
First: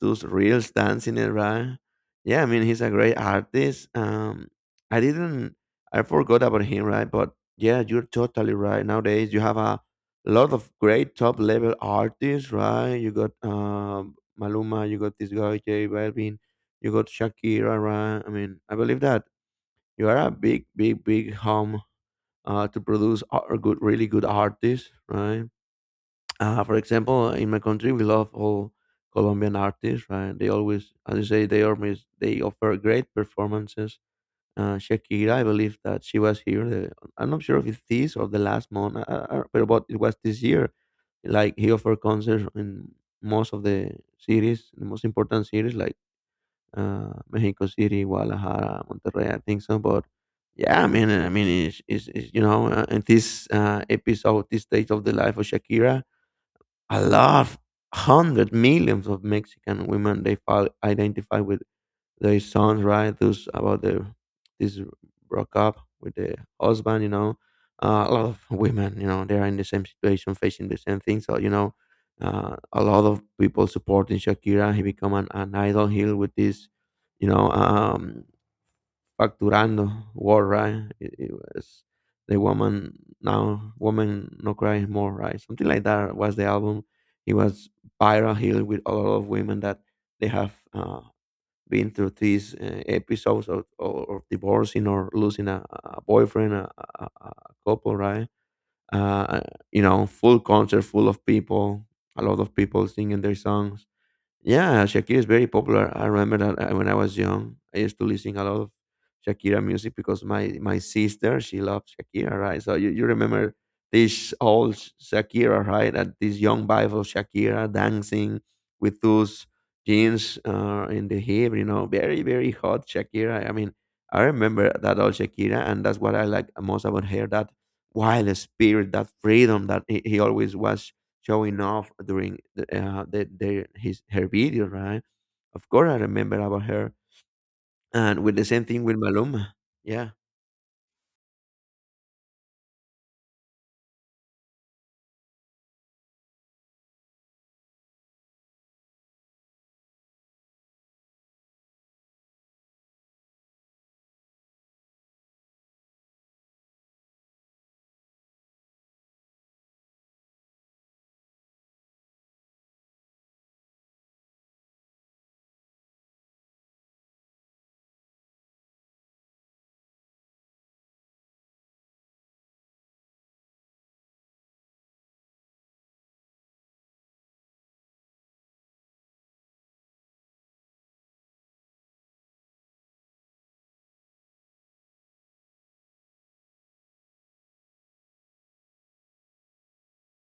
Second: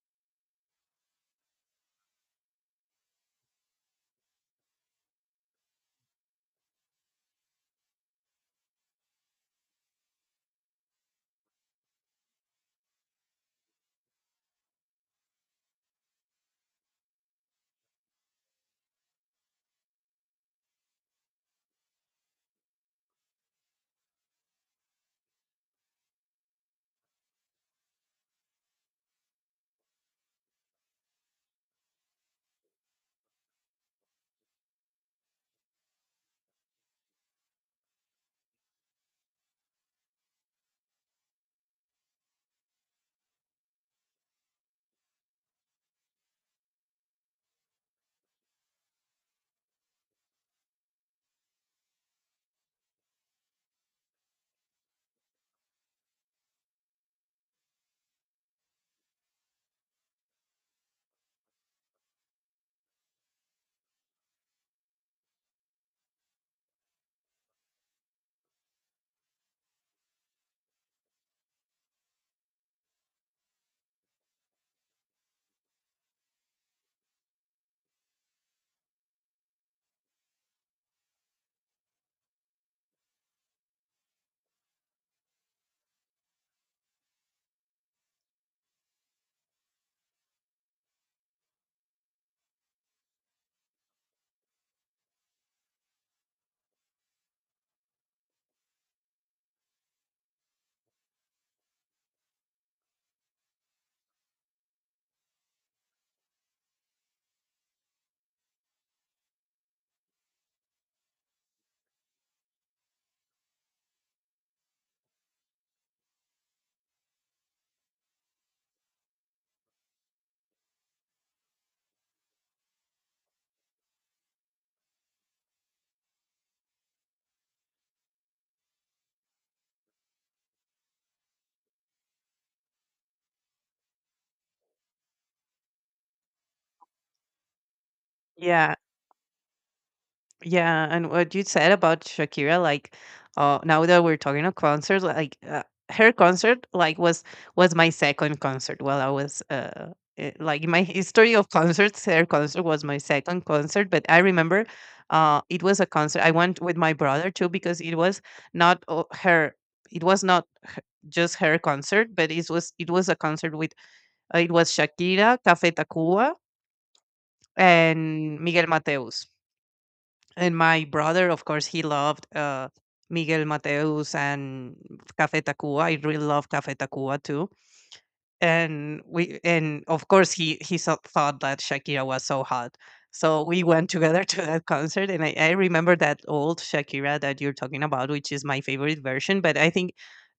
those reels dancing it, right? Yeah, I mean he's a great artist. I didn't, I forgot about him, right? But yeah, you're totally right. Nowadays you have a lot of great top level artists, right? You got Maluma, you got this guy J Balvin, you got Shakira. Right? I mean, I believe that you are a big, big, big home to produce a good, really good artists, right? For example, in my country, we love all Colombian artists, right? They always, as you say, they offer great performances. Shakira, I believe that she was here. I'm not sure if it's this or the last month, but but it was this year. Like he offered concerts in most of the cities, the most important cities, like Mexico City, Guadalajara, Monterrey. I think so, but yeah, I mean, it's you know, in this episode, this stage of the life of Shakira, a lot, hundred millions of Mexican women they file identify with their songs, right? Those about the this broke up with the husband, you know. A lot of women, you know, they are in the same situation, facing the same thing. So, you know, a lot of people supporting Shakira. He become an idol here with this, you know, facturando war, right? It was the woman now, woman no cry more, right? Something like that was the album. It was viral here with a lot of women that they have. Been through these episodes of divorcing or losing a boyfriend, a couple, right? Uh, you know, full concert, full of people, a lot of people singing their songs. Yeah, Shakira is very popular. I remember that when I was young, I used to listen a lot of Shakira music because my sister she loves Shakira, right? So you remember this old Shakira, right? And this young vibe of Shakira dancing with those jeans in the hip, you know, very very hot Shakira. I mean, I remember that old Shakira, and that's what I like most about her. That wild spirit, that freedom that he always was showing off during their his her video, right? Of course, I remember about her, and with the same Yeah, thing with Maluma. Yeah, Yeah, and what you said about Shakira, like, now that we're talking of concerts, like her concert, like, was my second concert. While I was, like in my history of concerts, her concert was my second concert. But I remember, it was a concert I went with my brother too because it was not o- her. It was not just her concert, but it was a concert with it was Shakira, Café Tacuba, and Miguel Mateus. And my brother, of course, he loved Miguel Mateus and Café Tacuba. I really love Café Tacuba too. And and of course, he thought that Shakira was so hot. So we went together to that concert, and I remember that old Shakira that you're talking about, which is my favorite version. But I think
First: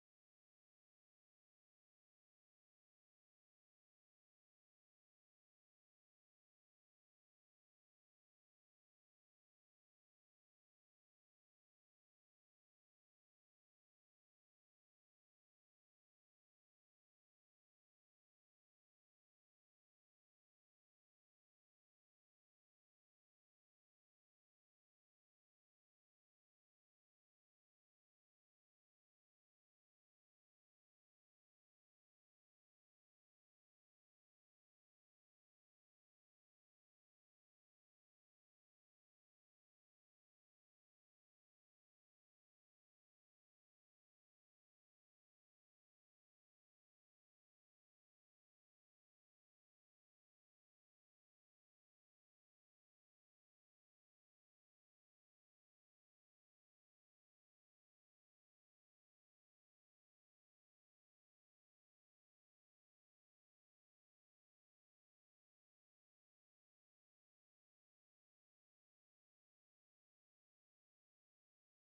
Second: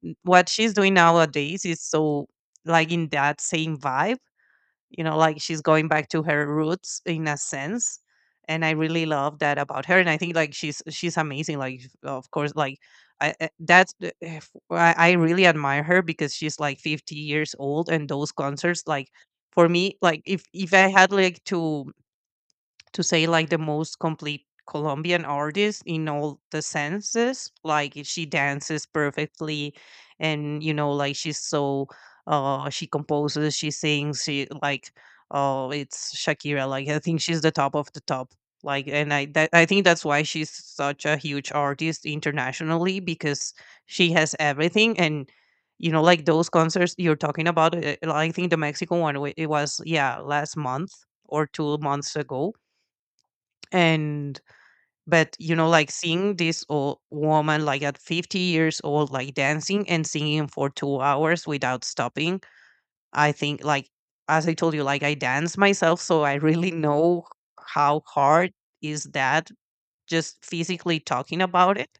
what she's doing nowadays is so like in that same vibe. You know, like she's going back to her roots in a sense, and I really love that about her. And I think like she's amazing. Like, of course, like that's the- if- I really admire her because she's like 50 years old, and those concerts like, for me, like if I had like to say like the most complete Colombian artist in all the senses. Like, she dances perfectly, and you know, like she's so she composes, she sings, she like oh, it's Shakira. Like, I think she's the top of the top. Like, and I think that's why she's such a huge artist internationally because she has everything. And you know like those concerts you're talking about, I think the Mexican one it was, yeah, last month or 2 months ago. And but you know, like seeing this old woman like at 50 years old like dancing and singing for 2 hours without stopping, I think like as I told you, like I dance myself, so I really know how hard is that, just physically talking about it.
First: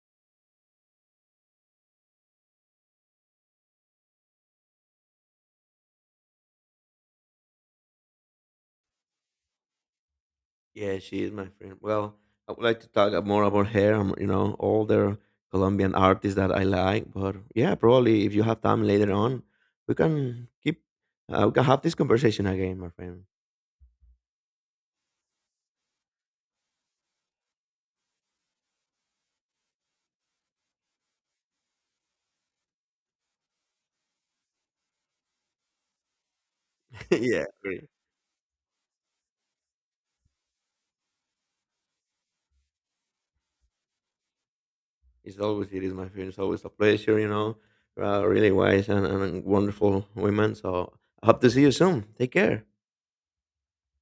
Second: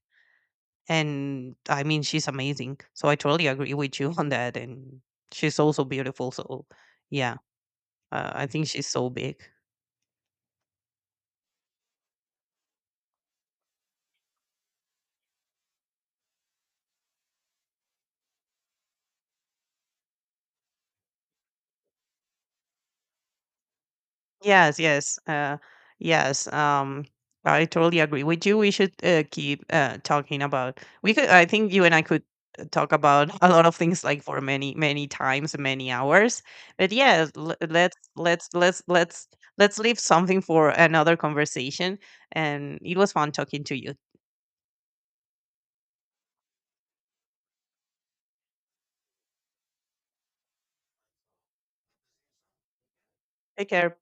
And I mean, she's amazing, so I totally agree with you on that. And she's also beautiful, so yeah. I think she's so big. yeah, she is my friend. Well, I would like to talk more about her. Um, you know, all the Colombian artists that I like, but yeah, probably if you have time later on, we can keep we can have this conversation again, my friend. Yes, yes, yes. I totally agree with you. We should keep talking about. We could. I think you and I could talk about a lot of things like for many, many times, many hours. But yeah, Yeah, great. Let's leave something for another conversation. And it was fun talking to you. It's always it is my friend. It's always a pleasure, you know. Really wise and wonderful women. So I hope to see you soon. Take care. Take care.